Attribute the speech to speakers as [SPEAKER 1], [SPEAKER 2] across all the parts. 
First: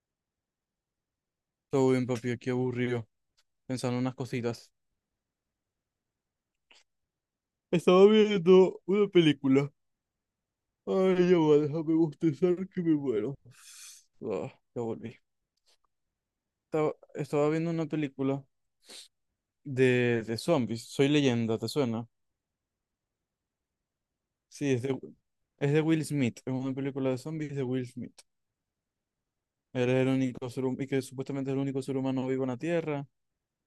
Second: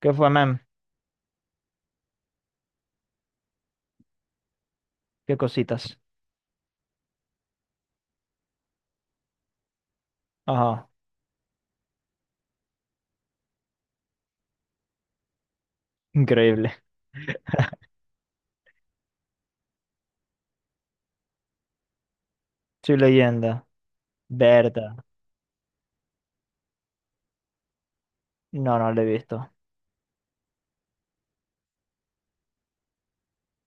[SPEAKER 1] ¿Qué fue, mem?
[SPEAKER 2] Todo bien, papi, aquí aburrido, pensando en unas cositas.
[SPEAKER 1] ¿Qué cositas?
[SPEAKER 2] Estaba viendo una película.
[SPEAKER 1] Ajá,
[SPEAKER 2] Ay, ya va, déjame bostezar que me muero. Ah, ya volví.
[SPEAKER 1] increíble.
[SPEAKER 2] Estaba viendo una película de zombies, Soy Leyenda, ¿te suena?
[SPEAKER 1] Soy leyenda.
[SPEAKER 2] Sí, es de,
[SPEAKER 1] Verdad.
[SPEAKER 2] es de Will Smith, es una película de zombies de Will Smith.
[SPEAKER 1] No, no lo he visto.
[SPEAKER 2] Él es el único ser humano, y que supuestamente es el único ser humano vivo en la Tierra,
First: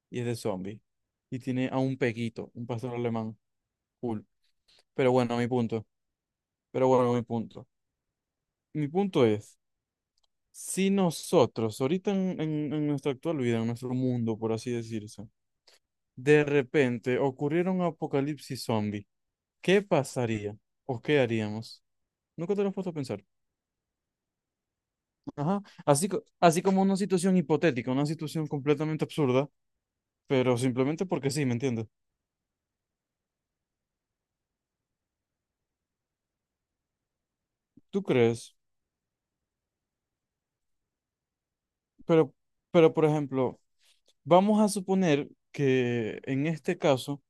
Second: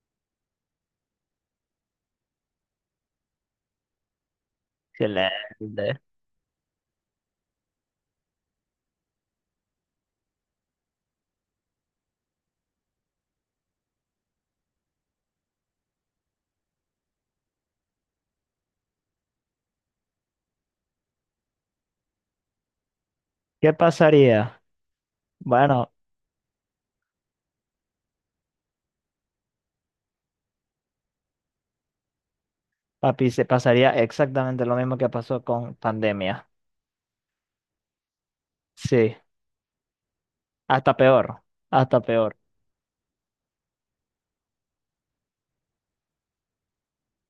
[SPEAKER 2] y es de zombies. Y tiene a un pequito, un pastor alemán, cool. Pero bueno, a mi punto.
[SPEAKER 1] Excelente.
[SPEAKER 2] Pero bueno, a mi punto. Mi punto es, si nosotros, ahorita en nuestra actual vida, en nuestro mundo, por así decirse, de repente ocurriera un apocalipsis zombie, ¿qué pasaría? ¿O qué haríamos? Nunca te lo has puesto a pensar.
[SPEAKER 1] ¿Qué pasaría?
[SPEAKER 2] Ajá.
[SPEAKER 1] Bueno,
[SPEAKER 2] Así como una situación hipotética, una situación completamente absurda, pero simplemente porque sí, ¿me entiendes?
[SPEAKER 1] papi, se pasaría exactamente lo mismo que pasó con pandemia.
[SPEAKER 2] ¿Tú crees?
[SPEAKER 1] Sí, hasta peor. Hasta
[SPEAKER 2] Pero,
[SPEAKER 1] peor.
[SPEAKER 2] pero, por ejemplo, vamos a suponer que en este caso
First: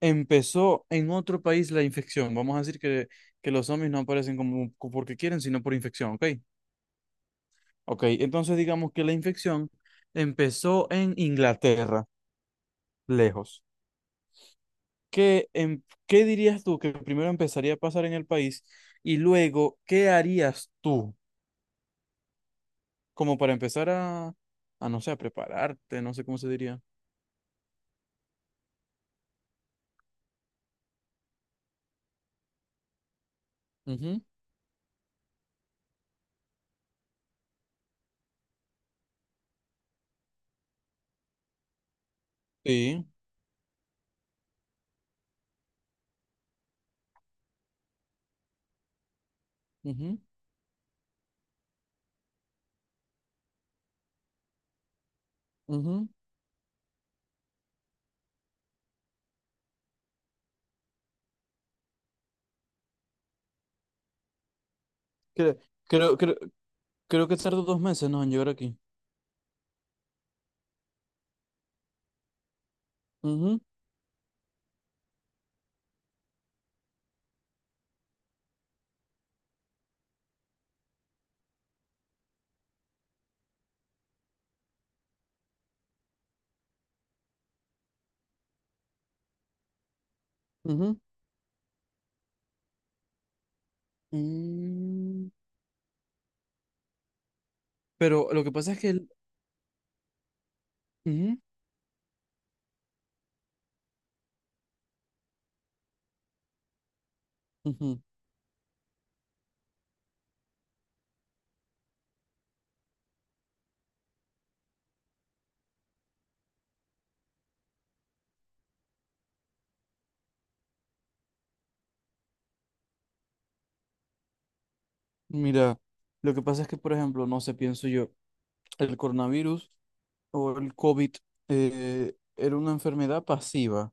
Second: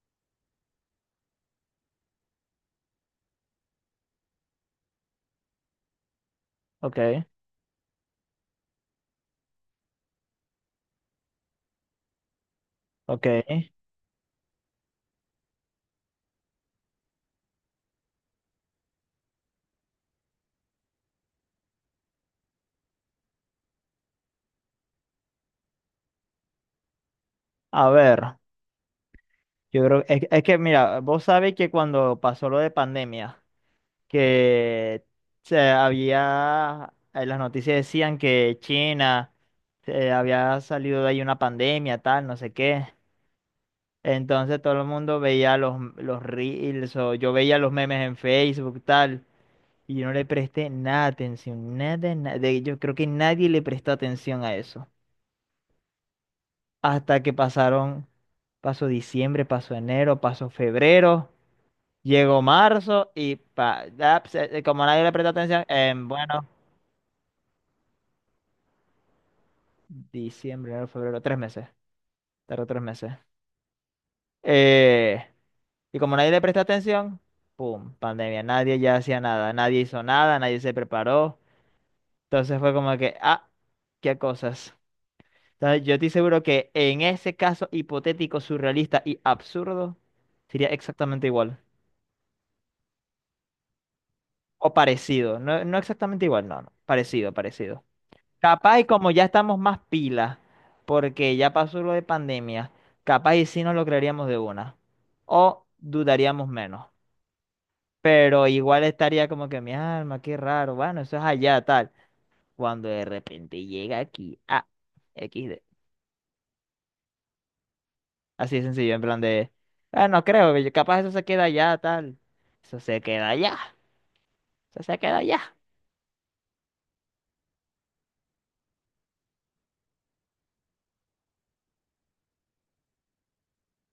[SPEAKER 2] empezó en otro país la infección. Vamos a decir que los zombies no aparecen como porque quieren, sino por infección, ¿ok?
[SPEAKER 1] Ok,
[SPEAKER 2] Ok, entonces digamos que la infección empezó en Inglaterra,
[SPEAKER 1] ok.
[SPEAKER 2] lejos. ¿Qué, qué dirías tú que primero empezaría a pasar en el país y luego qué harías tú como para empezar a no sé, a prepararte, no sé cómo se diría?
[SPEAKER 1] A ver, yo creo, es que mira, vos sabés que cuando pasó lo de pandemia,
[SPEAKER 2] Ujú.
[SPEAKER 1] que las noticias decían que China había salido de ahí una pandemia, tal, no sé qué.
[SPEAKER 2] Sí,
[SPEAKER 1] Entonces todo el mundo veía los reels o yo veía los memes en Facebook, tal, y yo no
[SPEAKER 2] ujú,
[SPEAKER 1] le presté nada de atención, nada, nada. Yo creo que nadie le prestó atención a eso.
[SPEAKER 2] ujú.
[SPEAKER 1] Hasta que pasó diciembre, pasó enero, pasó febrero. Llegó marzo y como nadie le prestó
[SPEAKER 2] Cre-
[SPEAKER 1] atención,
[SPEAKER 2] Creo, creo,
[SPEAKER 1] bueno,
[SPEAKER 2] creo que tardó 2 meses, ¿no? En llegar aquí.
[SPEAKER 1] diciembre, enero, febrero, tres meses. Tardó tres meses.
[SPEAKER 2] Ujú,
[SPEAKER 1] Eh, y como nadie le presta atención, ¡pum! Pandemia. Nadie ya hacía nada. Nadie hizo nada, nadie se preparó. Entonces fue como que, ah, qué cosas. Entonces, yo estoy seguro que en ese caso hipotético, surrealista y absurdo, sería
[SPEAKER 2] ujú.
[SPEAKER 1] exactamente igual. O
[SPEAKER 2] Mm.
[SPEAKER 1] parecido. No, no exactamente igual, no, no. Parecido, parecido.
[SPEAKER 2] Pero lo que pasa es
[SPEAKER 1] Capaz y
[SPEAKER 2] que el.
[SPEAKER 1] como ya estamos más pilas, porque
[SPEAKER 2] Ujú,
[SPEAKER 1] ya pasó lo de pandemia, capaz y sí nos lo creeríamos de una. O dudaríamos menos.
[SPEAKER 2] ujú.
[SPEAKER 1] Pero igual estaría como que mi alma, qué raro, bueno, eso es allá, tal. Cuando de repente llega aquí, ah, XD. Así de sencillo, en plan de, ah, no creo, que capaz eso se queda allá, tal. Eso se queda allá, eso se queda allá.
[SPEAKER 2] Mira, lo que pasa es que, por ejemplo, no sé, pienso yo, el coronavirus o el COVID era una enfermedad pasiva.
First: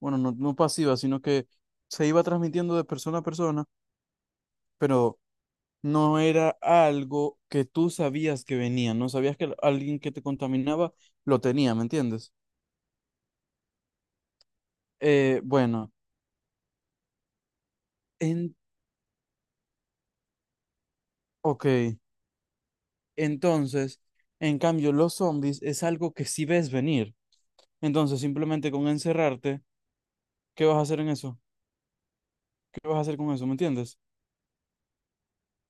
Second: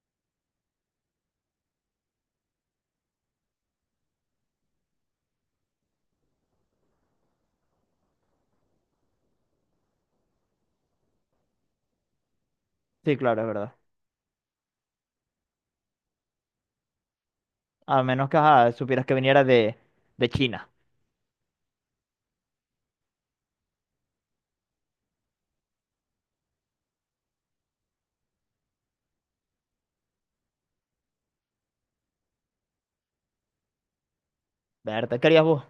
[SPEAKER 2] Bueno, no pasiva, sino que se iba transmitiendo de persona a persona, pero no era algo que tú sabías que venía, no sabías que alguien que te contaminaba lo tenía, ¿me entiendes?
[SPEAKER 1] Sí, claro, es verdad.
[SPEAKER 2] Bueno,
[SPEAKER 1] A menos que
[SPEAKER 2] en...
[SPEAKER 1] ajá, supieras que viniera de China.
[SPEAKER 2] Ok. Entonces, en cambio, los zombies es algo que sí ves venir. Entonces, simplemente con encerrarte, ¿qué vas a hacer en eso? ¿Qué vas a hacer con eso? ¿Me entiendes?
[SPEAKER 1] ¿Verdad? ¿Qué harías vos?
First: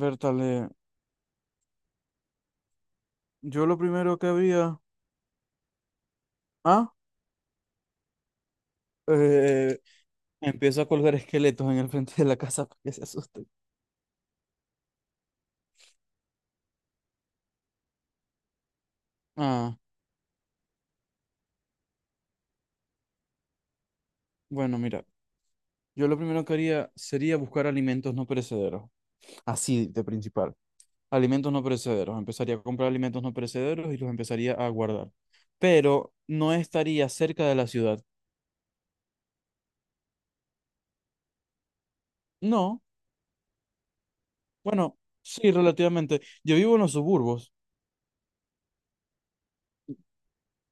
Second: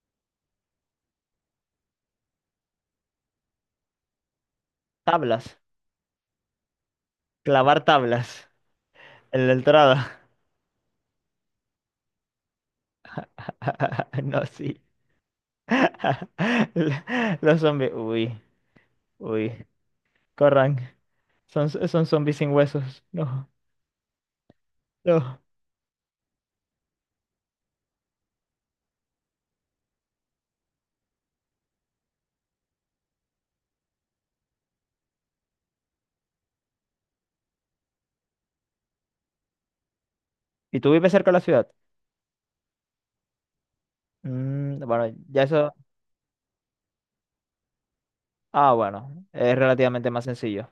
[SPEAKER 2] Bertale, yo lo primero que había.
[SPEAKER 1] Tablas,
[SPEAKER 2] Ah,
[SPEAKER 1] clavar tablas. En la
[SPEAKER 2] eh,
[SPEAKER 1] entrada.
[SPEAKER 2] empiezo a colgar esqueletos en el frente de la casa para que se asusten.
[SPEAKER 1] No, sí. Los zombies. Uy, uy.
[SPEAKER 2] Ah,
[SPEAKER 1] Corran. Son zombies sin huesos. No,
[SPEAKER 2] bueno, mira,
[SPEAKER 1] no.
[SPEAKER 2] yo lo primero que haría sería buscar alimentos no perecederos. Así de principal. Alimentos no perecederos. Empezaría a comprar alimentos no perecederos y los empezaría a guardar. Pero no estaría cerca de la ciudad.
[SPEAKER 1] ¿Y tú vives cerca de la ciudad?
[SPEAKER 2] No,
[SPEAKER 1] Mm,
[SPEAKER 2] bueno,
[SPEAKER 1] bueno, ya
[SPEAKER 2] sí,
[SPEAKER 1] eso.
[SPEAKER 2] relativamente. Yo vivo en los suburbos.
[SPEAKER 1] Ah, bueno. Es relativamente más sencillo.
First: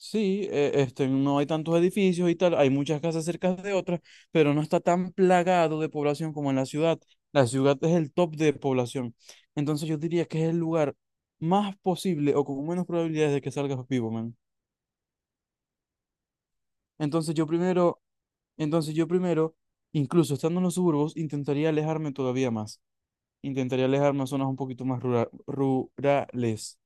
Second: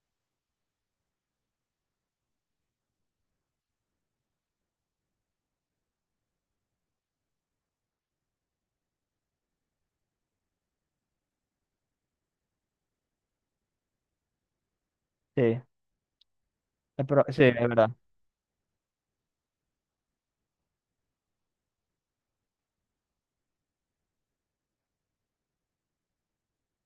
[SPEAKER 2] Sí, este, no hay tantos edificios y tal, hay muchas casas cerca de otras, pero no está tan plagado de población como en la ciudad. La ciudad es el top de población. Entonces yo diría que es el lugar más posible o con menos probabilidades de que salgas vivo, man.
[SPEAKER 1] Sí.
[SPEAKER 2] Entonces
[SPEAKER 1] Sí,
[SPEAKER 2] yo
[SPEAKER 1] es verdad.
[SPEAKER 2] primero, entonces yo primero, incluso estando en los suburbos, intentaría alejarme todavía más. Intentaría alejarme a zonas un poquito más rurales.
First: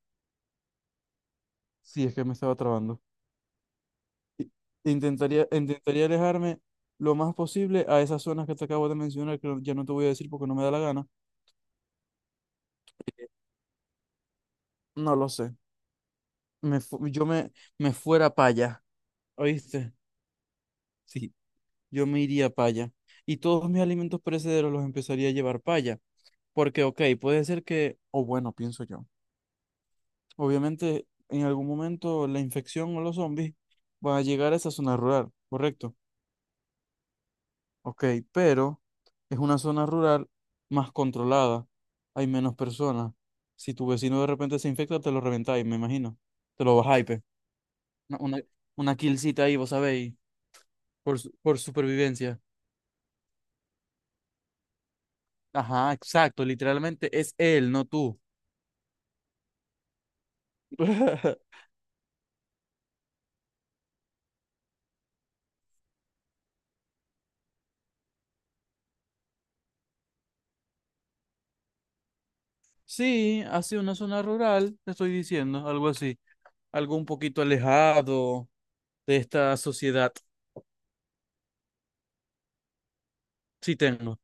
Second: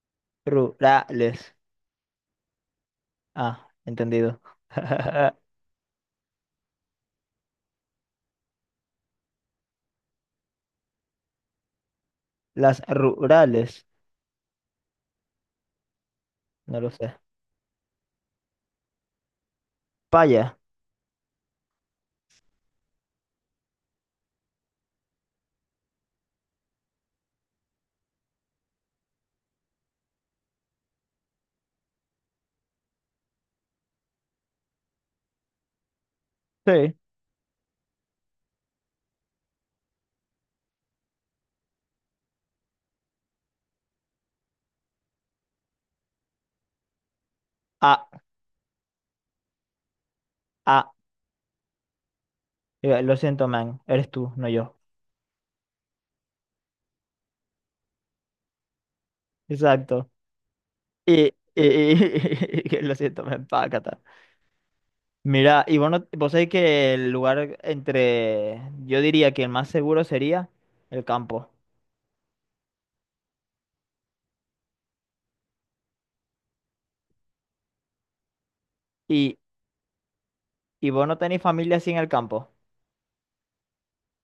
[SPEAKER 1] Rurales.
[SPEAKER 2] Sí, es que me estaba trabando.
[SPEAKER 1] Ah, entendido.
[SPEAKER 2] I- intentaría alejarme lo más posible a esas zonas que te acabo de mencionar, que ya no te voy a decir porque no me da la gana.
[SPEAKER 1] Las rurales.
[SPEAKER 2] No lo sé.
[SPEAKER 1] No
[SPEAKER 2] Me
[SPEAKER 1] lo
[SPEAKER 2] fu-
[SPEAKER 1] sé.
[SPEAKER 2] yo me, me fuera para allá, ¿oíste?
[SPEAKER 1] Paya.
[SPEAKER 2] Sí. Yo me iría para allá. Y todos mis alimentos perecederos los empezaría a llevar para allá. Porque, ok, puede ser que, o bueno, pienso yo. Obviamente, en algún momento la infección o los zombies van a llegar a esa zona rural, ¿correcto?
[SPEAKER 1] Sí.
[SPEAKER 2] Ok, pero es una zona rural más controlada, hay menos personas. Si tu vecino de repente se infecta, te lo reventáis, me imagino. Te lo bajáis, pe.
[SPEAKER 1] Ah,
[SPEAKER 2] Una, una, una killcita ahí, vos sabéis,
[SPEAKER 1] ah.
[SPEAKER 2] por, por supervivencia.
[SPEAKER 1] Lo siento, man. Eres tú, no yo.
[SPEAKER 2] Ajá, exacto, literalmente es él, no tú.
[SPEAKER 1] Exacto. Y, y, lo siento, me empaca. Mira, y bueno, vos sabés que el lugar entre, yo diría que el más seguro sería el campo.
[SPEAKER 2] Sí, así una zona rural, te estoy diciendo, algo así, algo un poquito alejado de
[SPEAKER 1] Y,
[SPEAKER 2] esta sociedad.
[SPEAKER 1] y vos no tenés familia así en el campo.
[SPEAKER 2] Sí tengo.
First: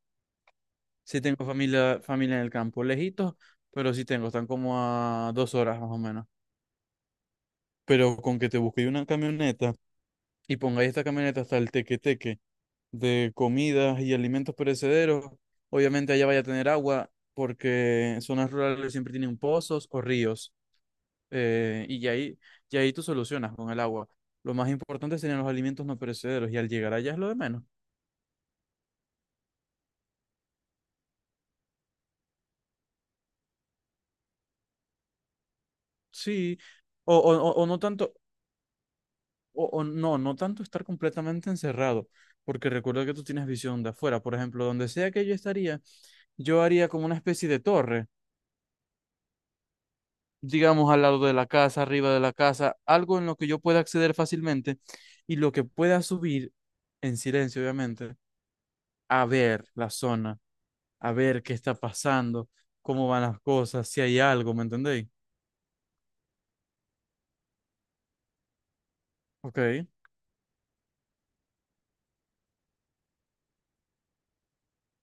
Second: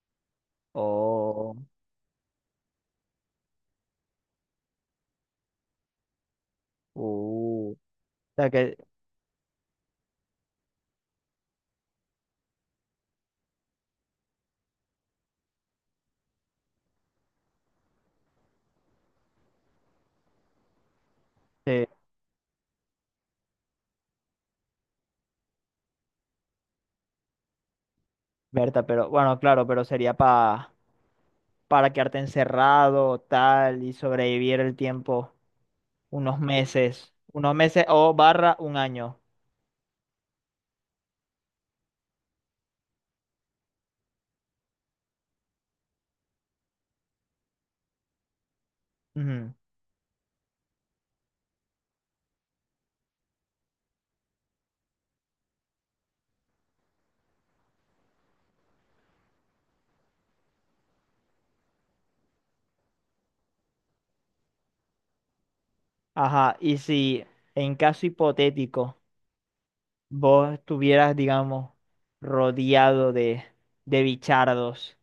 [SPEAKER 2] Sí tengo
[SPEAKER 1] Oh,
[SPEAKER 2] familia, familia en el campo, lejitos, pero sí tengo, están como a 2 horas más o menos.
[SPEAKER 1] uh. O
[SPEAKER 2] Pero con que
[SPEAKER 1] sea
[SPEAKER 2] te
[SPEAKER 1] que,
[SPEAKER 2] busquéis una camioneta y pongáis esta camioneta hasta el teque-teque de comidas y alimentos perecederos, obviamente allá vaya a tener agua, porque en zonas rurales siempre tienen pozos o ríos,
[SPEAKER 1] eh,
[SPEAKER 2] y ya ahí tú solucionas con el agua. Lo más importante serían los alimentos no perecederos, y al llegar allá es lo de menos.
[SPEAKER 1] Berta, pero bueno, claro, pero sería para quedarte encerrado, tal, y sobrevivir el tiempo,
[SPEAKER 2] Sí, o, o, o
[SPEAKER 1] unos
[SPEAKER 2] o no
[SPEAKER 1] meses
[SPEAKER 2] tanto,
[SPEAKER 1] o barra un año.
[SPEAKER 2] o no, tanto estar completamente encerrado, porque recuerda que tú tienes visión de afuera. Por ejemplo, donde sea que yo estaría, yo haría como una especie de torre,
[SPEAKER 1] Ujú.
[SPEAKER 2] digamos al lado de la casa, arriba de la casa, algo en lo que yo pueda acceder fácilmente y lo que pueda subir en silencio, obviamente, a ver la zona, a ver qué está pasando, cómo van las cosas, si hay algo, ¿me entendéis?
[SPEAKER 1] Ajá, y si en caso hipotético,
[SPEAKER 2] Ok,
[SPEAKER 1] vos estuvieras, digamos, rodeado de bichardos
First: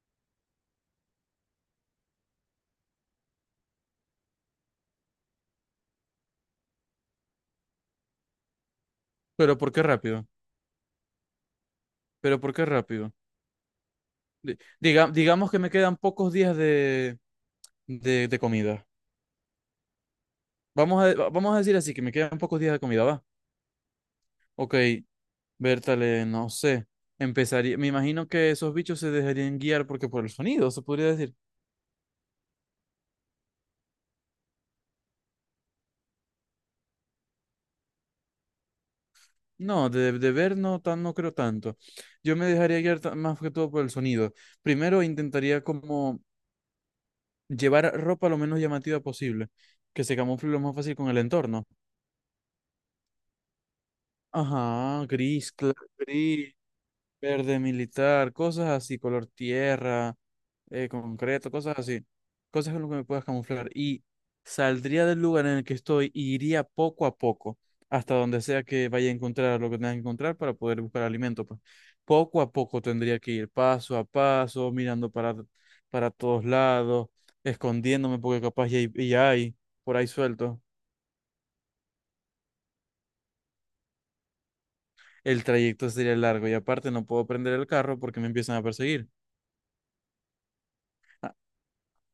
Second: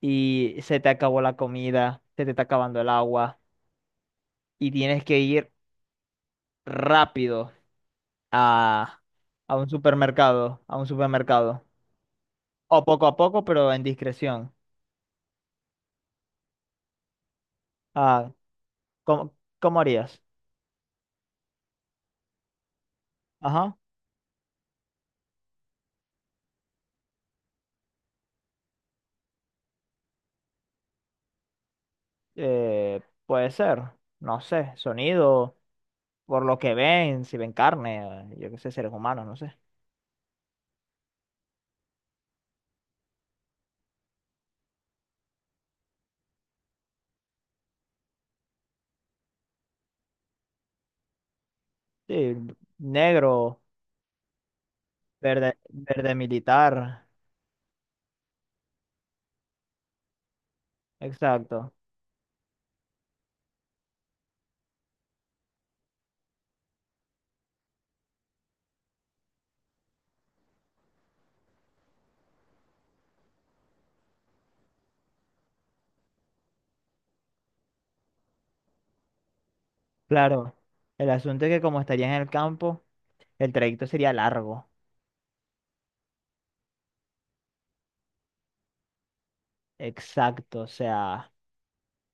[SPEAKER 1] y se te acabó la comida, se te está acabando el agua y tienes que ir rápido a, a
[SPEAKER 2] pero
[SPEAKER 1] un
[SPEAKER 2] ¿por qué rápido?
[SPEAKER 1] supermercado, a un supermercado,
[SPEAKER 2] ¿Pero por qué
[SPEAKER 1] o
[SPEAKER 2] rápido?
[SPEAKER 1] poco a poco, pero en discreción.
[SPEAKER 2] Digamos que me quedan pocos días de, de
[SPEAKER 1] Ah,
[SPEAKER 2] de comida.
[SPEAKER 1] ¿cómo, cómo harías?
[SPEAKER 2] Vamos a decir así, que me quedan pocos días de comida, ¿va?
[SPEAKER 1] Ajá,
[SPEAKER 2] Ok, Bertale, no sé. Empezaría, me imagino que esos bichos se dejarían guiar porque por el sonido, se podría decir.
[SPEAKER 1] eh, puede ser, no sé, sonido, por lo que ven, si ven carne, yo qué sé, seres humanos, no sé.
[SPEAKER 2] No, de ver no, no creo tanto. Yo me dejaría guiar más que todo por el sonido. Primero intentaría como llevar ropa lo menos llamativa posible, que se camufle lo más fácil con el entorno.
[SPEAKER 1] Sí, negro,
[SPEAKER 2] Ajá, gris,
[SPEAKER 1] verde,
[SPEAKER 2] claro.
[SPEAKER 1] verde militar.
[SPEAKER 2] Verde militar, cosas así, color tierra, concreto,
[SPEAKER 1] Exacto.
[SPEAKER 2] cosas así. Cosas con lo que me puedas camuflar. Y saldría del lugar en el que estoy y iría poco a poco, hasta donde sea que vaya a encontrar lo que tenga que encontrar para poder buscar alimento, pues. Poco a poco tendría que ir, paso a paso, mirando para todos lados, escondiéndome, porque capaz ya hay por ahí
[SPEAKER 1] Claro.
[SPEAKER 2] suelto.
[SPEAKER 1] El asunto es que como estarías en el campo, el trayecto sería largo.
[SPEAKER 2] El trayecto sería largo y aparte no puedo prender el carro porque me empiezan a perseguir.
[SPEAKER 1] Exacto. O sea,
[SPEAKER 2] Ah,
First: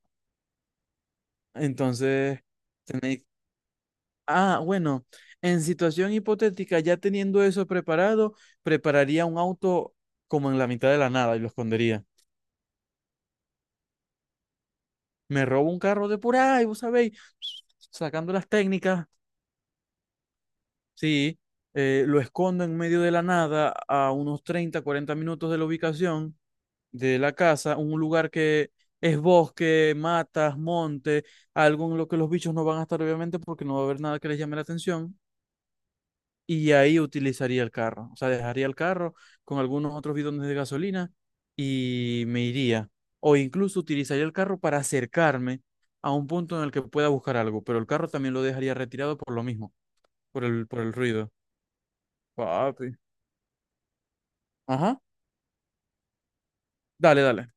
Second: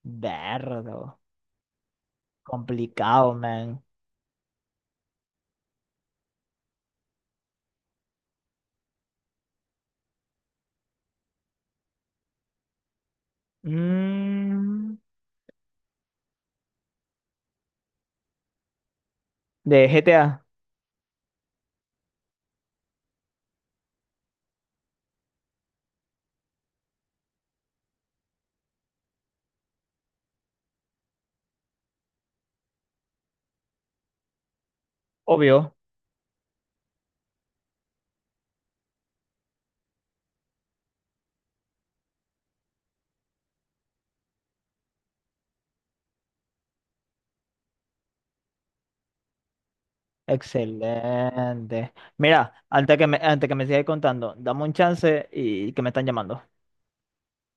[SPEAKER 1] verlo.
[SPEAKER 2] entonces. Tenéis-
[SPEAKER 1] Complicado, man.
[SPEAKER 2] Ah, bueno, en situación hipotética, ya teniendo eso preparado, prepararía un auto como en la mitad de la nada y lo escondería.
[SPEAKER 1] Mm,
[SPEAKER 2] Me robo un carro de por ahí, vos sabéis, sacando las técnicas,
[SPEAKER 1] de GTA,
[SPEAKER 2] sí, lo escondo en medio de la nada a unos 30, 40 minutos de la ubicación de la casa, un lugar que es bosque, matas, monte, algo en lo que los bichos no van a estar obviamente porque no va a haber nada que les llame la atención
[SPEAKER 1] obvio.
[SPEAKER 2] y ahí utilizaría el carro. O sea, dejaría el carro con algunos otros bidones de gasolina y me iría. O incluso utilizaría el carro para acercarme a un punto en el que pueda buscar algo, pero el carro también lo dejaría retirado por lo mismo, por el ruido.
[SPEAKER 1] Excelente. Mira,
[SPEAKER 2] Papi.
[SPEAKER 1] antes que me sigas contando, dame un
[SPEAKER 2] Ajá.
[SPEAKER 1] chance y que me están llamando.
[SPEAKER 2] Dale, dale.